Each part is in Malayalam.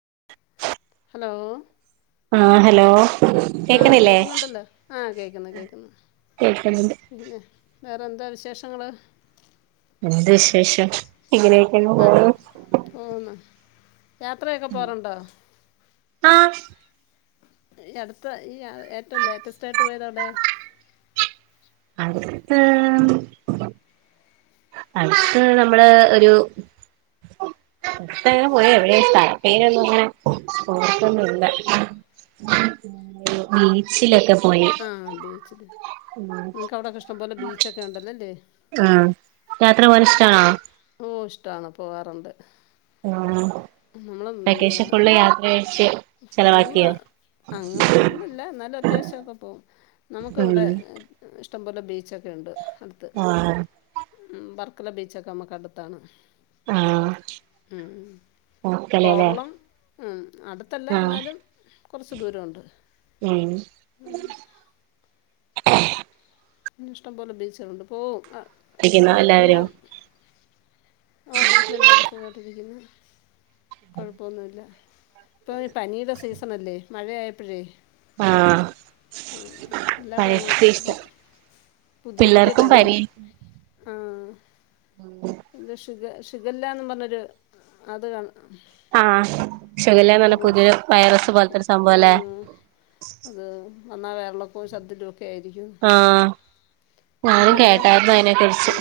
[inaudible] ഹലോ ആഹ് ഹലോ ആഹ് കേക്ക്ണില്ലേ കേക്കുന്നുണ്ടല്ലോ ആഹ് കേക്കുന്നു കേക്കുന്നു കേക്ക്ന്ന്ണ്ട് പിന്നെ വേറെ എന്താ വിശേഷങ്ങൾ എന്ത് വിശേഷം ഇങ്ങനെയൊക്കെയങ്ങ് പോകുന്നു ഉം യാത്രയൊക്കെ പോകാറുണ്ടോ ആഹ് ഈ അടുത്ത ഈ ഏറ്റവും ലേറ്റസ്റ്റ് ആയിട്ട് പോയത് എവിടെ അടുത്ത് അടുത്ത് നമ്മള് ഒരു ഇത്തങ്ങെ പോയ എവിടെ സ്ഥല പേരൊന്നും അങ്ങനെ ഓർക്കൊന്നും ഇല്ല ബീച്ചിലൊക്കെ പോയി ആഹ് ബീച്ചില് ഉം നിങ്ങക്ക് അവിടെക്കെ ഇഷ്ടം പോലെ ബീച്ചൊക്കെ ഉണ്ടല്ലോല്ലേ ആഹ് യാത്ര പോവാനിഷ്ട്ടാണോ ഓ ഇഷ്ടമാണ് പോകാറുണ്ട് ആഹ് നമ്മൾ വെക്കേഷൻ ഫുള്ള് യാത്രയഴിച്ച് ഫുള്ള് അങ്ങ് ഫുള്ളില്ല ന്നാലും അത്യാവശ്യൊക്കെ പോവും ഉം നമുക്കിവിട്ത്തെ ഇഷ്ടംപോലെ ബീച്ചൊക്കെണ്ട് അടുത്ത് ആഹ് ഉം വർക്കല ബീച്ചക്കെ നമ്മക്ക്ടുത്താണ് ആഹ് ഉം നോക്കലല്ലേ കോവളം ആഹ് അടുത്തല്ല ആഹ് എന്നാലും കൊറച്ച് ദൂരവൊണ്ട് ഉം ഇഷ്ടംപോലെ ബീച്ച്കളുണ്ട് പോവും അ ഇരിക്കുന്നോ എല്ലാവരും ആഹ് വീട്ടിലെല്ലാരും സുഖായിട്ടിരിക്കുന്നു കൊഴപ്പൊന്നുല്ല ഇപ്പൊ പനീടെ സീസണല്ലേ മഴയായപ്പഴേ ആഹ് ആഹ് എല്ലാടോങ് പരീക്ഷിച്ച കൊ പുതിയ പുതിയ പിള്ളേർക്കും പരീ പനികള് ആഹ് [inaudible] എന്തോ ഷിഗ ഷിഗാല്ലാന്നും പറഞ്ഞൊരു അത് കാണ ആഹ് ഷിഗല്ലാന്നറഞ്ഞ പുതിയൊരു വൈറസ് പോലത്തൊരു സംഭവല്ലെ അത്‌ വന്നാ വയറിളക്കോം ശർദിലുവൊക്കെ ആയിരിക്കും ആഹ് ഇപ്പം ഞാനും വരുന്ന കേട്ടാരുന്നു ആ അയ്നെക്കുറിച്ച്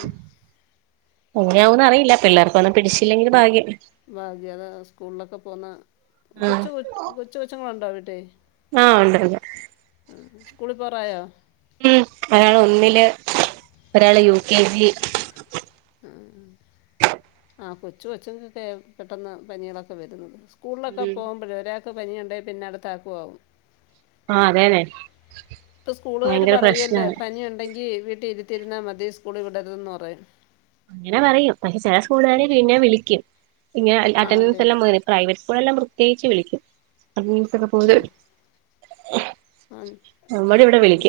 എങ്ങനെയാവുന്ന് അറിയില്ല പിള്ളേർക്ക് പ്പൊന്നും പിടിച്ചില്ലെങ്കില് ബാഗ്യം ഭാഗ്യം അതാ സ്കൂളിലൊക്കെ പോന്ന ഉം കൊച്ചു കൊ കൊച്ചു കൊച്ചങ്ങളൊണ്ടോ വീട്ടിൽ ആഹ് ഒണ്ടൊണ്ട് ആഹ് സ്കൂളി പോവാറായോ ഉം ഒരാളൊന്നില് ഒരാള് യു കെ ജി ആഹ് ആഹ് കൊച്ചു കൊച്ച്ങ്ങക്കെ പെട്ടെന്ന് പനികളൊക്കെ വരുന്നത് സ്കൂൾലക്കെ ഉം പോമ്പഴേ ഒരാക്ക് പനിയൊണ്ടേ പിന്നടുത്താക്കും ആവും ആഹ് അതേതെ ഇപ്പ സ്കൂളുകാര് പറയുവല്ലേ പനിയൊണ്ടെങ്കി വീട്ടി ഇരുത്തിരുന്നാ മതി സ്കൂളി വിടരുതെന്ന് പറയും അങ്ങനെ പറയും പക്ഷെ ചെല സ്കൂള്കാര് പിന്നെ വിളിക്കും ഇങ്ങനെ ആണല്ലേ അറ്റൻഡൻസെല്ലാം മ് പ്രൈവറ്റ് സ്കൂളെല്ലാം പ്രത്യേകിച്ച് വിളിക്കും അറ്റൻഡൻസെക്കെ പോ ആഹ് ഉം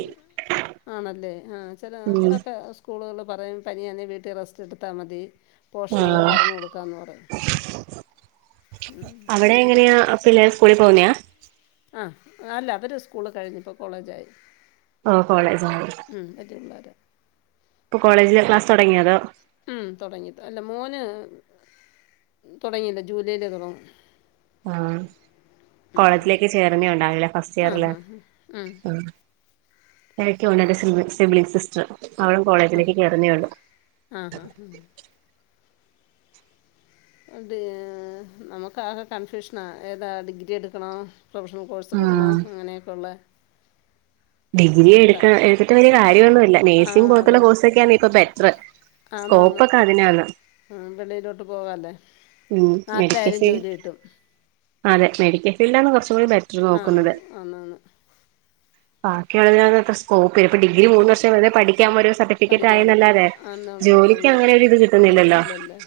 ആണല്ലേ ആ ചെല ഉം അമ്മളക്കെ സ്കൂളുകൾല് പറയും പനിയാണെങ്കി വീട്ടി റെസ്റ്റെടുത്താ മതി പോഷനവര് ആഹ് പറഞ്ഞു കൊടുക്കാന്ന് പറയും അവിടെങ്ങനെയാ പിള്ളേര് സ്കൂളിൽ പോകുന്നെയാ ആഹ് അല്ല അവര് സ്കൂള് കഴിഞ്ഞ് ഇപ്പോ കോളേജായി ആഹ് കോളേജായോ മ്മ് [unintelligible] ഇപ്പൊ കോളേജില് ക്ലാസ് തൊടങ്ങിയോ തോ ഉം തൊടങ്ങി തൊ അല്ല മോന് തൊടങ്ങീല ജൂലൈയിലേ തൊടങ്ങു ആ കോളേജിലേക്ക് ചേർന്നേ ഒണ്ടാവല്ലേ ഫസ്റ്റിയറില് ഉം എനിക്ക ഒണ്ടെന്റെ സിബി സിബ്ലിംഗ് സിസ്റ്ററ് അവളും ആ കോളേജിലേക്ക് കേറുന്നേയൊള്ളു ആ ഹാ ഹാ അത് നമുക്കാകെ കൺഫ്യൂഷനാ ഏതാ ഡിഗ്രി എടുക്കണോ പ്രൊഫഷണൽ കോഴ്സ് എടുക്കണോ ആഹ് അങ്ങനെയൊക്കെ ഉള്ളെ ഡിഗ്രി എടുക്ക എടുത്തിട്ട് വല്യ കാര്യൊന്നുല്ല ആ നേഴ്സിംഗ് പോലത്തുള്ള അതല്ലേ കോഴ്സൊക്കെയാണ് ഇപ്പൊ ബെറ്ററ് ആന്നാന്ന് വെളീലോട്ട് പോവാല്ലേ ഉം മെഡിക്കൽ നാട്ടിലായാലും ഫീൽഡ് ജോലി കിട്ടും അതെ മെഡിക്കൽ ഫീൽഡാണ് കൊറച്ചും കൂടി ആഹ് നോക്കുന്നത് ആന്നാന്ന് ബാക്കി ഒഴിവിന് [unintelligible] ഇപ്പോ ഡിഗ്രി മൂന്ന് വർഷം വെർതെ പഠിക്കാം ഒരു സർട്ടിഫിക്കറ്റ് പഠിക്കാൻ ആയന്നെല്ലാതെ ആന്നുള്ള ജോലിക്ക് ഉള്ളു അങ്ങനെ ഒരിത് അതില്ലല്ലേ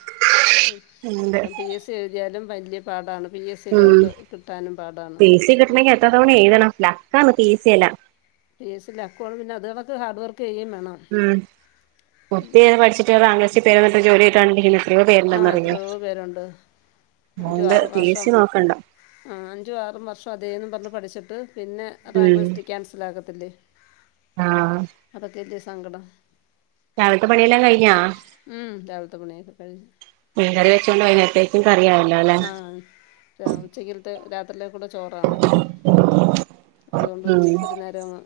ഉണ്ട് പി എസ് എഴുതിയാലും വല്യ പാടാണ് പി എസ് ഉം സിലോട്ട് കിട്ടാനും പാടാണ് പി സി കിട്ടണെങ്കി എത്ര തവണ എഴുതണം ലക്കാണ് പി സി എല്ലാം. പി എസ് സി ലക്കു ആണ് അത് കണക്ക് ഹാർഡ് വർക്ക് ചെയ്യേം വേണം. ഉം കുത്തിയിരുന്ന് പഠിച്ചിട്ട് റാങ്ക് ലിസ്റ്റിൽ പേരുവന്നിട്ട് ജോലി കിട്ടാണ്ടിരിക്കുന്നെ എത്രയോ ആ പേരുണ്ടന്നറിയോ എത്രയോ പേരുണ്ട് അതുകൊണ്ട് പി എസ് സി നോക്കണ്ട. ആഹ് അഞ്ചും ആറും വർഷം അതേന്നു പറ ഞ്ഞു പഠിച്ചിട്ട് പിന്നെ റാങ്ക് ഉം ലിസ്റ്റ് ക്യാൻസൽ ആകത്തില്ലേ? ആഹ് അതൊക്കെ അല്ലെ സങ്കടം. രാവിലത്തെ പണിയെല്ലാം കയിഞ്ഞാ-? ഉം, രാവിലത്തെ പണിയൊക്കെ കഴിഞ്ഞ് മീൻകറി വച്ചോണ്ട് വൈന്നേരത്തെക്കും കറിയായ ആഹ് ഉച്ച ഉച്ചകേ ത്ത രാത്രിയിലേക്കൂടെ ചോറാണ് അതുകൊണ്ട് ഉം ഉച്ചക്കൊരു നേരം അങ്ങ്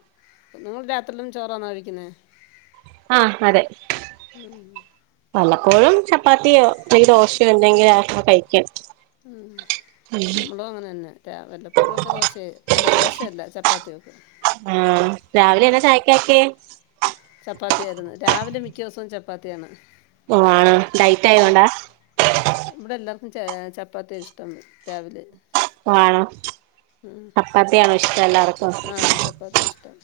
നിങ്ങളു രാത്രിലും ചോറാന്നൊ കഴിക്കുന്നെ? ആഹ് അതെ. വല്ലപ്പോഴും ചപ്പാത്തിയോ അല്ലെങ്കി ദോശയോ എന്തെങ്കിലു കഴിക്കും. ഉം നമ്മളും അങ്ങനെ തന്നെ വല്ലപ്പൊഴുവൊക്കെ ദോശയെ അല്ല ദോശയല്ല ചപ്പാത്തിയൊക്കെ ഉം രാവിലെ എന്നാ ചായക്കാക്കിയേ? ചപ്പാത്തിയായിരുന്നു രാവിലെ മിക്ക ദിവസവും ചപ്പാത്തിയാണ്. ഓഹ് ആണോ ഡൈറ്റ് ഉം. ആയതോണ്ടാ? ഇവിടെ എല്ലാർക്കും ചെ ചപ്പാത്തിയ ഇഷ്ടം രാവിലെ ആണോ ഉം. പ്പാത്തിയാണോ ഇഷ്ടം എല്ലാർക്കും ആ ചപ്പാത്തി ഇഷ്ടം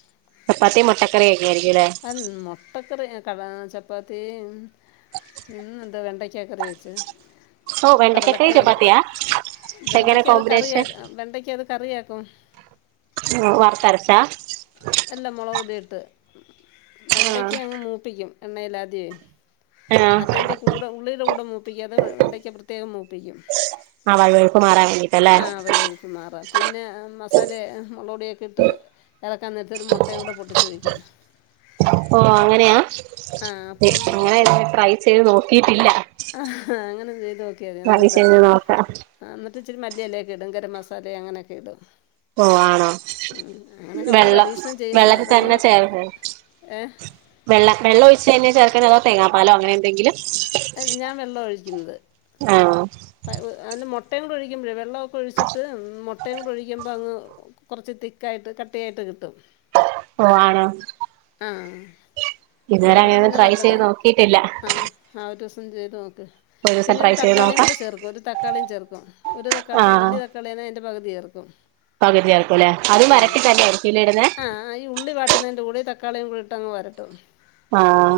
ച പ്പാ ത്തിം മുട്ടക്കറിവൊക്കൊയിരിക്കുല്ലേ? അൽ മൊ- ട്ടക്കറി കട ചപ്പാത്തി ഇന്ന് എന്ത വെണ്ടയ്ക്കക്കറി വെച്ച്- ഓ വെണ്ടക്കക്കറി കടലക്കറി വെക്കു ചപ്പാത്തിയാ എങ്ങനെ വെണ്ടയ്ക്ക അത് കറിയ കോമ്പിനേഷൻ വെണ്ടയ്ക്ക അത് കറിയാക്കും. ഓഹ് വർത്തരച്ച അല്ലാ മൊളൊടിയിട്ട് വെണ്ടയ്ക്ക അങ്ങ് മൂപ്പിക്കും. എണ്ണയിലധ്യവേ ആഹ് മറ്റേന്റേ കൂടെ ഉള്ളിടെ കൂടെ മൂപ്പിക്കാതെ വെണ്ടയ്ക്ക പ്രത്യേകം മൂപ്പിക്കും ആഹ് വഴുവഴുപ്പ് മാറാൻ വേണ്ടിട്ടല്ലേ? ഴുപ്പ് മാറാൻ. പിന്നെ മസാലേ മൊളോടിയൊക്കെ ഇട്ട് എ റക്കാൻ നേരത്ത് ഒരു മുട്ടയും കൂടെ പൊട്ടിച്ചൊഴിക്കും. ഓഹ് അങ്ങനെയാ ആ അപ്പം അങ്ങനെ ഞ ട്രൈ ചെയ്ത് നോക്കീട്ടില്ല. ഹ.. അങ്ങനെ ചെയ്ത് നോക്കിയതി നല്ലതാ ചെയ്ത് നോക്കാം ആഹ് എന്നട്ടി ച്ചിരി മല്ലിഎലഒക്കെ ഇടും ഗരം മസാല അങ്ങനൊക്കെ ഇടും. ഓ ആണോ ഉം.. അങ്ങനൊക്കെ മ്മ വള് വെള്ളം പരീക്ഷണം ചെയ്യുന്നെയ വെള്ളത്തിൽ അതങ്ങ് തന്നെ ചേർക്ക ഏഹ്. വെള്ള വെള്ള ഒയിച്ച ന്നയ ചേർക്കണോ അതോ തേങ്ങാപാലോ അങ്ങനെന്തെങ്കിലും? ഞാൻ വെള്ളവ ഒഴിക്കുന്നത്. ആഹ്.. അതിന് മൊട്ടയും കൂടി ഒഴിക്കുമ്പഴേ വെള്ളംഒക്കെ ഒഴിച്ചിട്ട് മൊട്ടയും കൂടി ഒഴിക്കുമ്പോ അങ്ങ് കൊറച്ച് തിക്കായിട്ട് കട്ടിയായിട്ട് കിട്ടും. ഓഹ്. ആണോ? ആഹ്.. ഇതുവരെ അന്നരം അങ്ങനെയൊന്നും പിന്നെ ട്രൈ ചെയ്ത് നല്ലതാ. നോക്കിയിട്ടില്ല ആഹ്. ആഹ്.. ഒരിവസം ചെയ്ത് നോക്ക്. ഒരു ദിവസം പിന്നെ ട്രൈ ചെയ്ത് തക്കാളിയും നോക്കാം കൂടെ ചേർക്കും. ഒരു തക്കാളിം ചേർക്കും. ഒരു തക്ക വലിയ തക്കാളിയാന്നെ അതിൻ്റെ പകുതി ചേർക്കും. പകുതിഏർക്കും ല്ലെ. അതും വരട്ടി തന്നായിരിക്കില്ലെ ഇട്ന്നെ? ആഹ്.. ഈ ഉള്ളി വ ട്ടതിന്റെ കൂടി തക്കാളിയും കൂടെഇട്ടങ്ങ് വരട്ടും ആഹ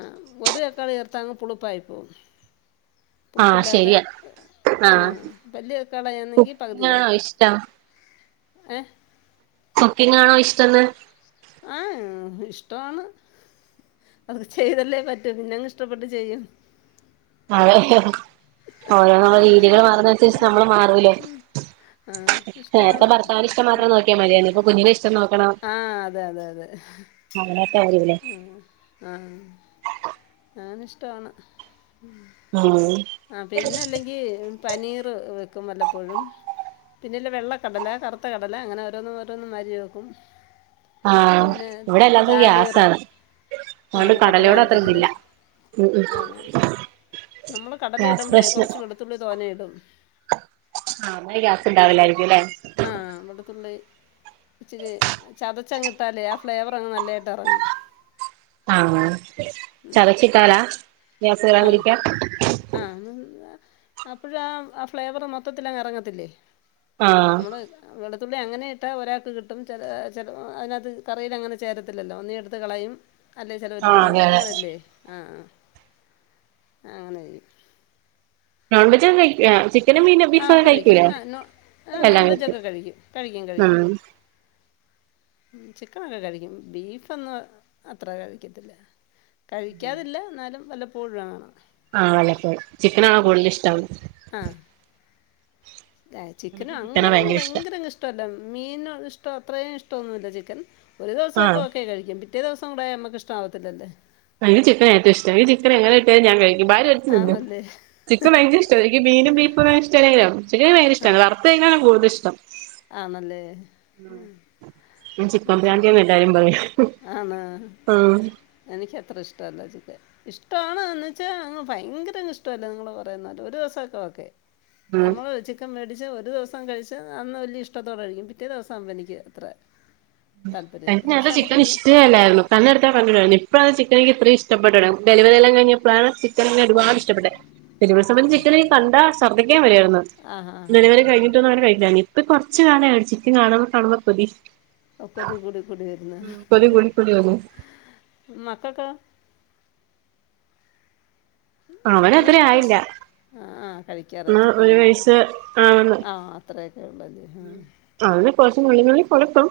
ആഹാ ഒരു തക്കാളി ചേർത്താ അങ്ങ് പുളിപ്പായിപോകും ആഹ് ശരി തെ ആഹാ വല്യ തക്കാള ആണെങ്കിൽ പകുതി കുക്കിംഗ് ആണോ ചേർക്കും ഇഷ്ടം ഏ കുക്കിംങ്ങാണോ ഇഷ്ടന്ന് ആഹാ ഇഷ്ടാന്ന് അത് ചെയ്തല്ലേ പറ്റു പിന്നങ്ങ് ഇഷ്ടപ്പെട്ട് ചെയ്യും അതെ ഒരോ രീതികള് മാറ്ന്നേ അന്സരിച്ച് ഞമ്മളും മാറൂല്ലേ ആ നേരത്തെ ഇഷ്ടമാണ് ഭർത്താവിന്റെ ഇഷ്ടം മാത്രം നോക്കിയാ മതിയാര്ന്നു, ഇപ്പൊ കുഞ്ഞിന്റെ ഇഷ്ടം നോക്കണം ആഹ് അതെ അതെ അതെ അങ്ങനെയൊക്കെ വരൂലേ ഉം ആഹ് ആന്ന് ഇഷ്ട്ടാണ് ഉം ആഹ് ആഹ് പിന്നെ അല്ലങ്കി പനീർ വെക്കും വല്ലാപ്പോഴും പിന്നെ വെള്ളക്കടല കറുത്ത കടല അങ്ങനെ ഓരോന്നും ഓരോന്നാരി വെക്കും ആഹ് പിന്നെ ഇവിടെല്ലാക്കും ദാൽ കറി ഗ്യാസാണ് ആ അതുകൊണ്ട് കടല കടലോട അത്ര ഇതില്ല കഴിക്കത്തില്ലല്ലേ ഉം ഉം നമ്മളെ ക കടല ഗ്യാസ് ഇടുമ്പഴേ പ്രശ്നം കൊറച്ച് വെളുത്തുള്ളി തോനെ ഇടും ആഹ് അങ്ങനെ ഗ്യാസ് ഉണ്ടാവില്ലായിരിക്കും അല്ലേ ആഹ് അവിടുത്തുള്ളെ ഇച്ചിരി ചതച്ചങ് ഇട്ടാലേ ആഹ് ഫ്ലേവർ അങ്ങ് നല്ലായിട്ട് എറങ്ങും ആഹ് ചതച്ചിട്ടാലാ ഗ്യാസ് കേറാതിരിക്കാ ആഹ് അപ്പഴ ആഹ് ഫ്ലേവറ് മൊത്തത്തിലങ്ങ് അറങ്ങത്തില്ലേ ആഹ് നമ്മള് വെളുത്തുള്ളി അങ്ങനെ ഇട്ടാൽ ഒരാൾക്ക് കിട്ടും ചെല ചെല അതിനകത്ത് കറിയിയലങ്ങനെ ചേരത്തില്ലല്ലോ ഒന്നീ ഇട്ത്ത് കളയും അല്ലേ ചെലോര് ആഹ് തിന്നും അതെ അതെ അങ്ങനെയല്ലേ ആഹ് ആഹ് അങ്ങനെ നോൺവെജ് കഴിക്കോ ചി പിന്നെ മീനോ ആ ബീഫോക്കെ കഴിക്കും കഴിക്കൂലേ ആ നോ ആ നോൺ എല്ലാം കഴിക്കും വെജൊക്കെ കഴിക്കും ആഹ് ചിക്കൻ നല്ലോം കഴിക്കും ബീഫൊന്നും അത്ര കഴിക്കത്തില്ല കഴിക്കാതില്ല എന്നാലും വല്ലപ്പോഴും ആണ് ആഹ് വല്ലപ്പോഴേ ചിക്കൻ ആണോ കൂടുതൽ ഇഷ്ടം ആഹ് ചിക്കനും എനിക്ക് ചിക്കനാ അങ്ങനെ അങ്ങ് ഭയങ്കര ഇഷ്ടം ഭയങ്കരങ്ങ് ഇഷ്ടമല്ല മീനോ ഇഷ്ടോ അത്രയും ഇഷ്ടമൊന്നുമല്ല ചിക്കൻ ഒരു ദിവസൊക്കെ ആഹ് ഓക്കെ കഴിക്കും പിറ്റേ ദിവസം കൂടെ നമുക്ക് ഇഷ്ടമാവത്തില്ലല്ലേ എനിക്ക് ചിക്കൻ ഏറ്റവും ഇഷ്ട എ ചിക്കൻ എങ്ങനെ കിട്ടിയാലും ഞാൻ കഴിക്കും ഭാരി വലിച്ച് തിന്നും ആണല്ലേ ചിക്കൻ ഭയങ്കര എനിക്ക് മീനും ബീഫും ഇ്ടല്ലെലും ചിക്കൻ ഭയങ്ക ആ ഇഷ്ടമാണ് വറുത്ത് തിനാനാണ് കൂടുതലിഷ്ടം ആണല്ലേ ഞാൻ ചിക്കൻ പ്രാന്തിയാന്ന് എല്ലാരും പറയും ആണോ ഉം എനിക്കത്ര ഇഷ്ടമല്ല ചിക്കൻ ഇഷ്ടമാണ്ന്ന് വെച്ചാൽ അങ്ങ് ഭയങ്കര ഇഷ്ടമല്ല നിങ്ങള് കുറന്നാ ഒരു ദിവസമൊക്കെ ഓക്കെ ഉം നമ്മള് ചിക്കൻ മേടിച്ച് ഒരു ദിവസം കഴിച്ച് അന് ഇഷ്ടത്തോടെ കഴിക്കും പിറ്റേ ദിവസവുമ്പൊ എനിക്ക് അത്ര തനി താല്പര്യമില്ല. എനിക്ക് പക്ഷെ നമുക്ക് ചിക്കൻ മീ ഇഷ്ടേഅല്ലായിരുന്നു തന്നെടുത്താ പണ്ടി ഇപ്പോ അത് ചിക്കനിക്ക് ഇത്രയും ഇഷ്ടപ്പെട്ടത് ഡലിവെറി കഴിഞ്ഞപ്പോഴാണ് ചിക്കൻ ഒരുപാട് ഓഹോ ഇഷ്ടപ്പെട്ടെ ആ ചിവസം ചിക്കൻ കണ്ടാ ശർദ്ദിക്കൻ വരുയിരുന്നു ആ ഹാ ഹാ ഹാ ഡെലിവറി കഴിഞ്ഞിട്ട് ഒന്നങ്ങന കഴിക്കാന് ഇപ്പൊ കൊറച്ച് കാലമായി ചിക്കൻ കാണുമ്പോ കാണുമ്പോ കൊതി ഒക്കതി കൂടി കൂടി വരുന്ന് കൊതി കൂടി കൂടി വന്നു മക്കക്കൊ അവന് അത്ര കുഞ്ഞുങ്ങൾക്ക് ആയില്ല ഷ് ആ കഴിക്കാറാ എന്നാ ചിക്കൻ ഒരു എന്നിട്ട് വയസ്സ് ആവുന്നു ആഹ് അത്രയൊക്കെ ഉള്ളല്ലേ അെ കുറച് നളങ്ങളിൽ കൊളക്കം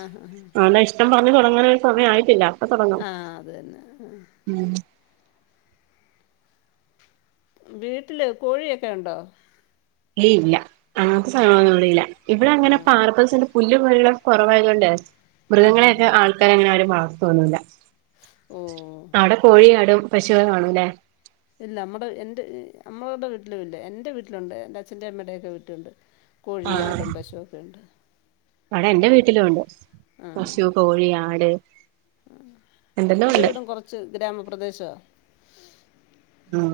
ആഹ് ഹഹ ആ ഇഷ്ടം പറഞ്ഞഞ് തുടങ്ങാന ഒരു സമയ ആയിട്ടില്ല തുടങ്ങും ആഹ് അത് തന്നെ ഉം വീട്ടിൽ കോഴിയൊക്കെ ഉണ്ടോ ഏ ഇല്ല അങ്ങനത്ത സാധനങ്ങളൊന്നും ഇവിടെ ഇല്ല ഇവിടെ ആ അങ്ങനെ പാർപ്പസിന്റെ പുല് പുഴികളൊക്കെ കുറവായത് കൊണ്ട് ആ ഹാ ഹാ മൃഗങ്ങളെയൊക്കെ ആൾക്ക ആക്കങ്ങനെ അവ വളർത്തോന്നൂല്ല ഓ അവിടെ കോഴിയാടും പശുക്കളും കാണുഅല്ലെ ഇല്ല നമ്മുടെ എ് നമ്മടെ വീട്ടിലും ഇല്ല എൻ്ന്റെ വീട്ടിലുണ്ട് എ്ന്റെ അച്ഛന്റെറെ അമ്മയുടെക്കെ വീട്ടിലുണ്ട് കോഴി ആഹ് ആടും പശുവൊക്കെ ഉണ്ട് അവിടെ എൻറെ ഇവിടില്ല വീട്ടിലുണ്ട് പശു കോഴി ആട് ആ എന്തെല്ലോ എൻ്റെ ഉണ്ട് വീടും കുറച്ച് ഗ്രാമപ്രദേശവാ ഉം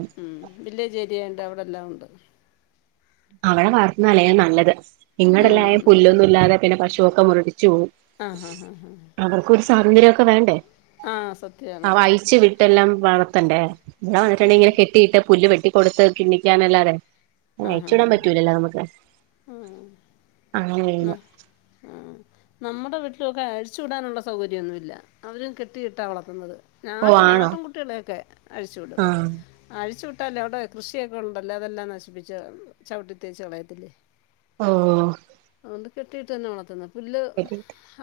വില്ലേജ് ഏരിയ ഉണ്ട് അവിടെ എല്ലാം ഉണ്ട് അവിടെ വാർത്തുന്നാലേ നല്ലത് ഇങ്ങളടെല്ലായ ആന്നാന്ന് പുല്ലൊന്നും ഇല്ലാതെ പിന്നെ പശുവൊക്കെ മുരടിച് പോവും ആ ഹാ ഹാ ഹാ അവർക്കൊരു സ്വാതന്ത്രം ഒക്കെ വേണ്ടേ ആ ആ സത്യമാണ് വായിച്ച ച്ച് വിട്ടെല്ലാം വളർത്തണ്ടേ എന്താ വന്നിട്ടുണ്ടെ ഇങ്ങനെ കെട്ടിയിട്ട് പുല് വെട്ടിടുത്ത് കിണിക്കാനല്ലാതെ ആഹ് ഹാ ഹാ എവടെ അങ്ങനെ ന വരൂല ആഹ് നമ്മുടെ വീട്ടിലൊക്കെ അഴിച്ചു വിടാനുള്ള സൗകര്യംന്നുല്ല അവരും കെട്ടിയിട്ടാ വളർത്തുന്നത് ഓ നാട്ട് ആണോ ആട്ടും കുട്ടികളെയൊക്കെ അഴിച്ചുവിടും ആഹ് അഴിച്ചു വിട്ടാലല്ലോ അവിടെ കൃഷിയൊക്കെ ഉണ്ടല്ലോ അതെല്ലാം നശിപ്പിച്ചു ചവിട്ടിത്തേച്ച് കളയത്തില്ലേ. ഓ അതുകൊണ്ട് കെട്ടിയിട്ട് തന്നെ വളർത്തുന്നത് പുല്ല്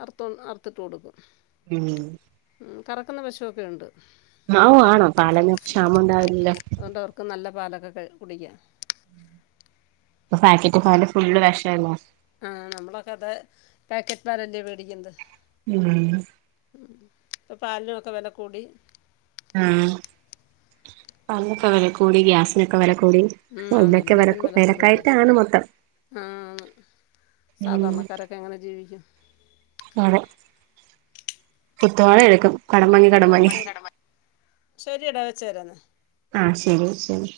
അർ അറത്തിട്ട് കൊടുക്കും. ഉം കറക്കുന്ന പശുവെക്കെഉണ്ട്. ആ വണം പാലിന് ക്ഷാമം ഉണ്ടാവില്ലല്ലോ. ഒക്കെ നല്ല പാലൊക്കെ കുടിക്ക. ഇപ്പൊ പാക്കറ്റ് പാല്ഫുള് വിഷളോ. ആ നമ്മളൊക്കെ അതെ പാക്കറ്റ് പാലല്ലേ മേടിക്കുന്നത്. മ്മ് ഇപ്പൊ പാലിനൊക്കെ വെല കൂടി. മ്മ് പാലിനൊക്കെ വെല കൂടി. ഗ്യാസിനൊക്കെ വെല കൂടി. ഉം ആന്ന് ഇതൊക്കെ വില എല്ലാത്തിനും വെല കൂടുതല്. വിലക്കയറ്റാണ് മൊത്തം മ്മ് ഉം സാധാരണക്കാര ക്കെങ്ങനെ ജീവിക്കും. അതെ കുത്തുവാള എടുക്കും. കടം പിന്നെ വാങ്ങി കടം വാങ്ങി വേറെന്ത ശരിയെടാ വെചേര് എന്ന. ആഹ് ശരി ശരി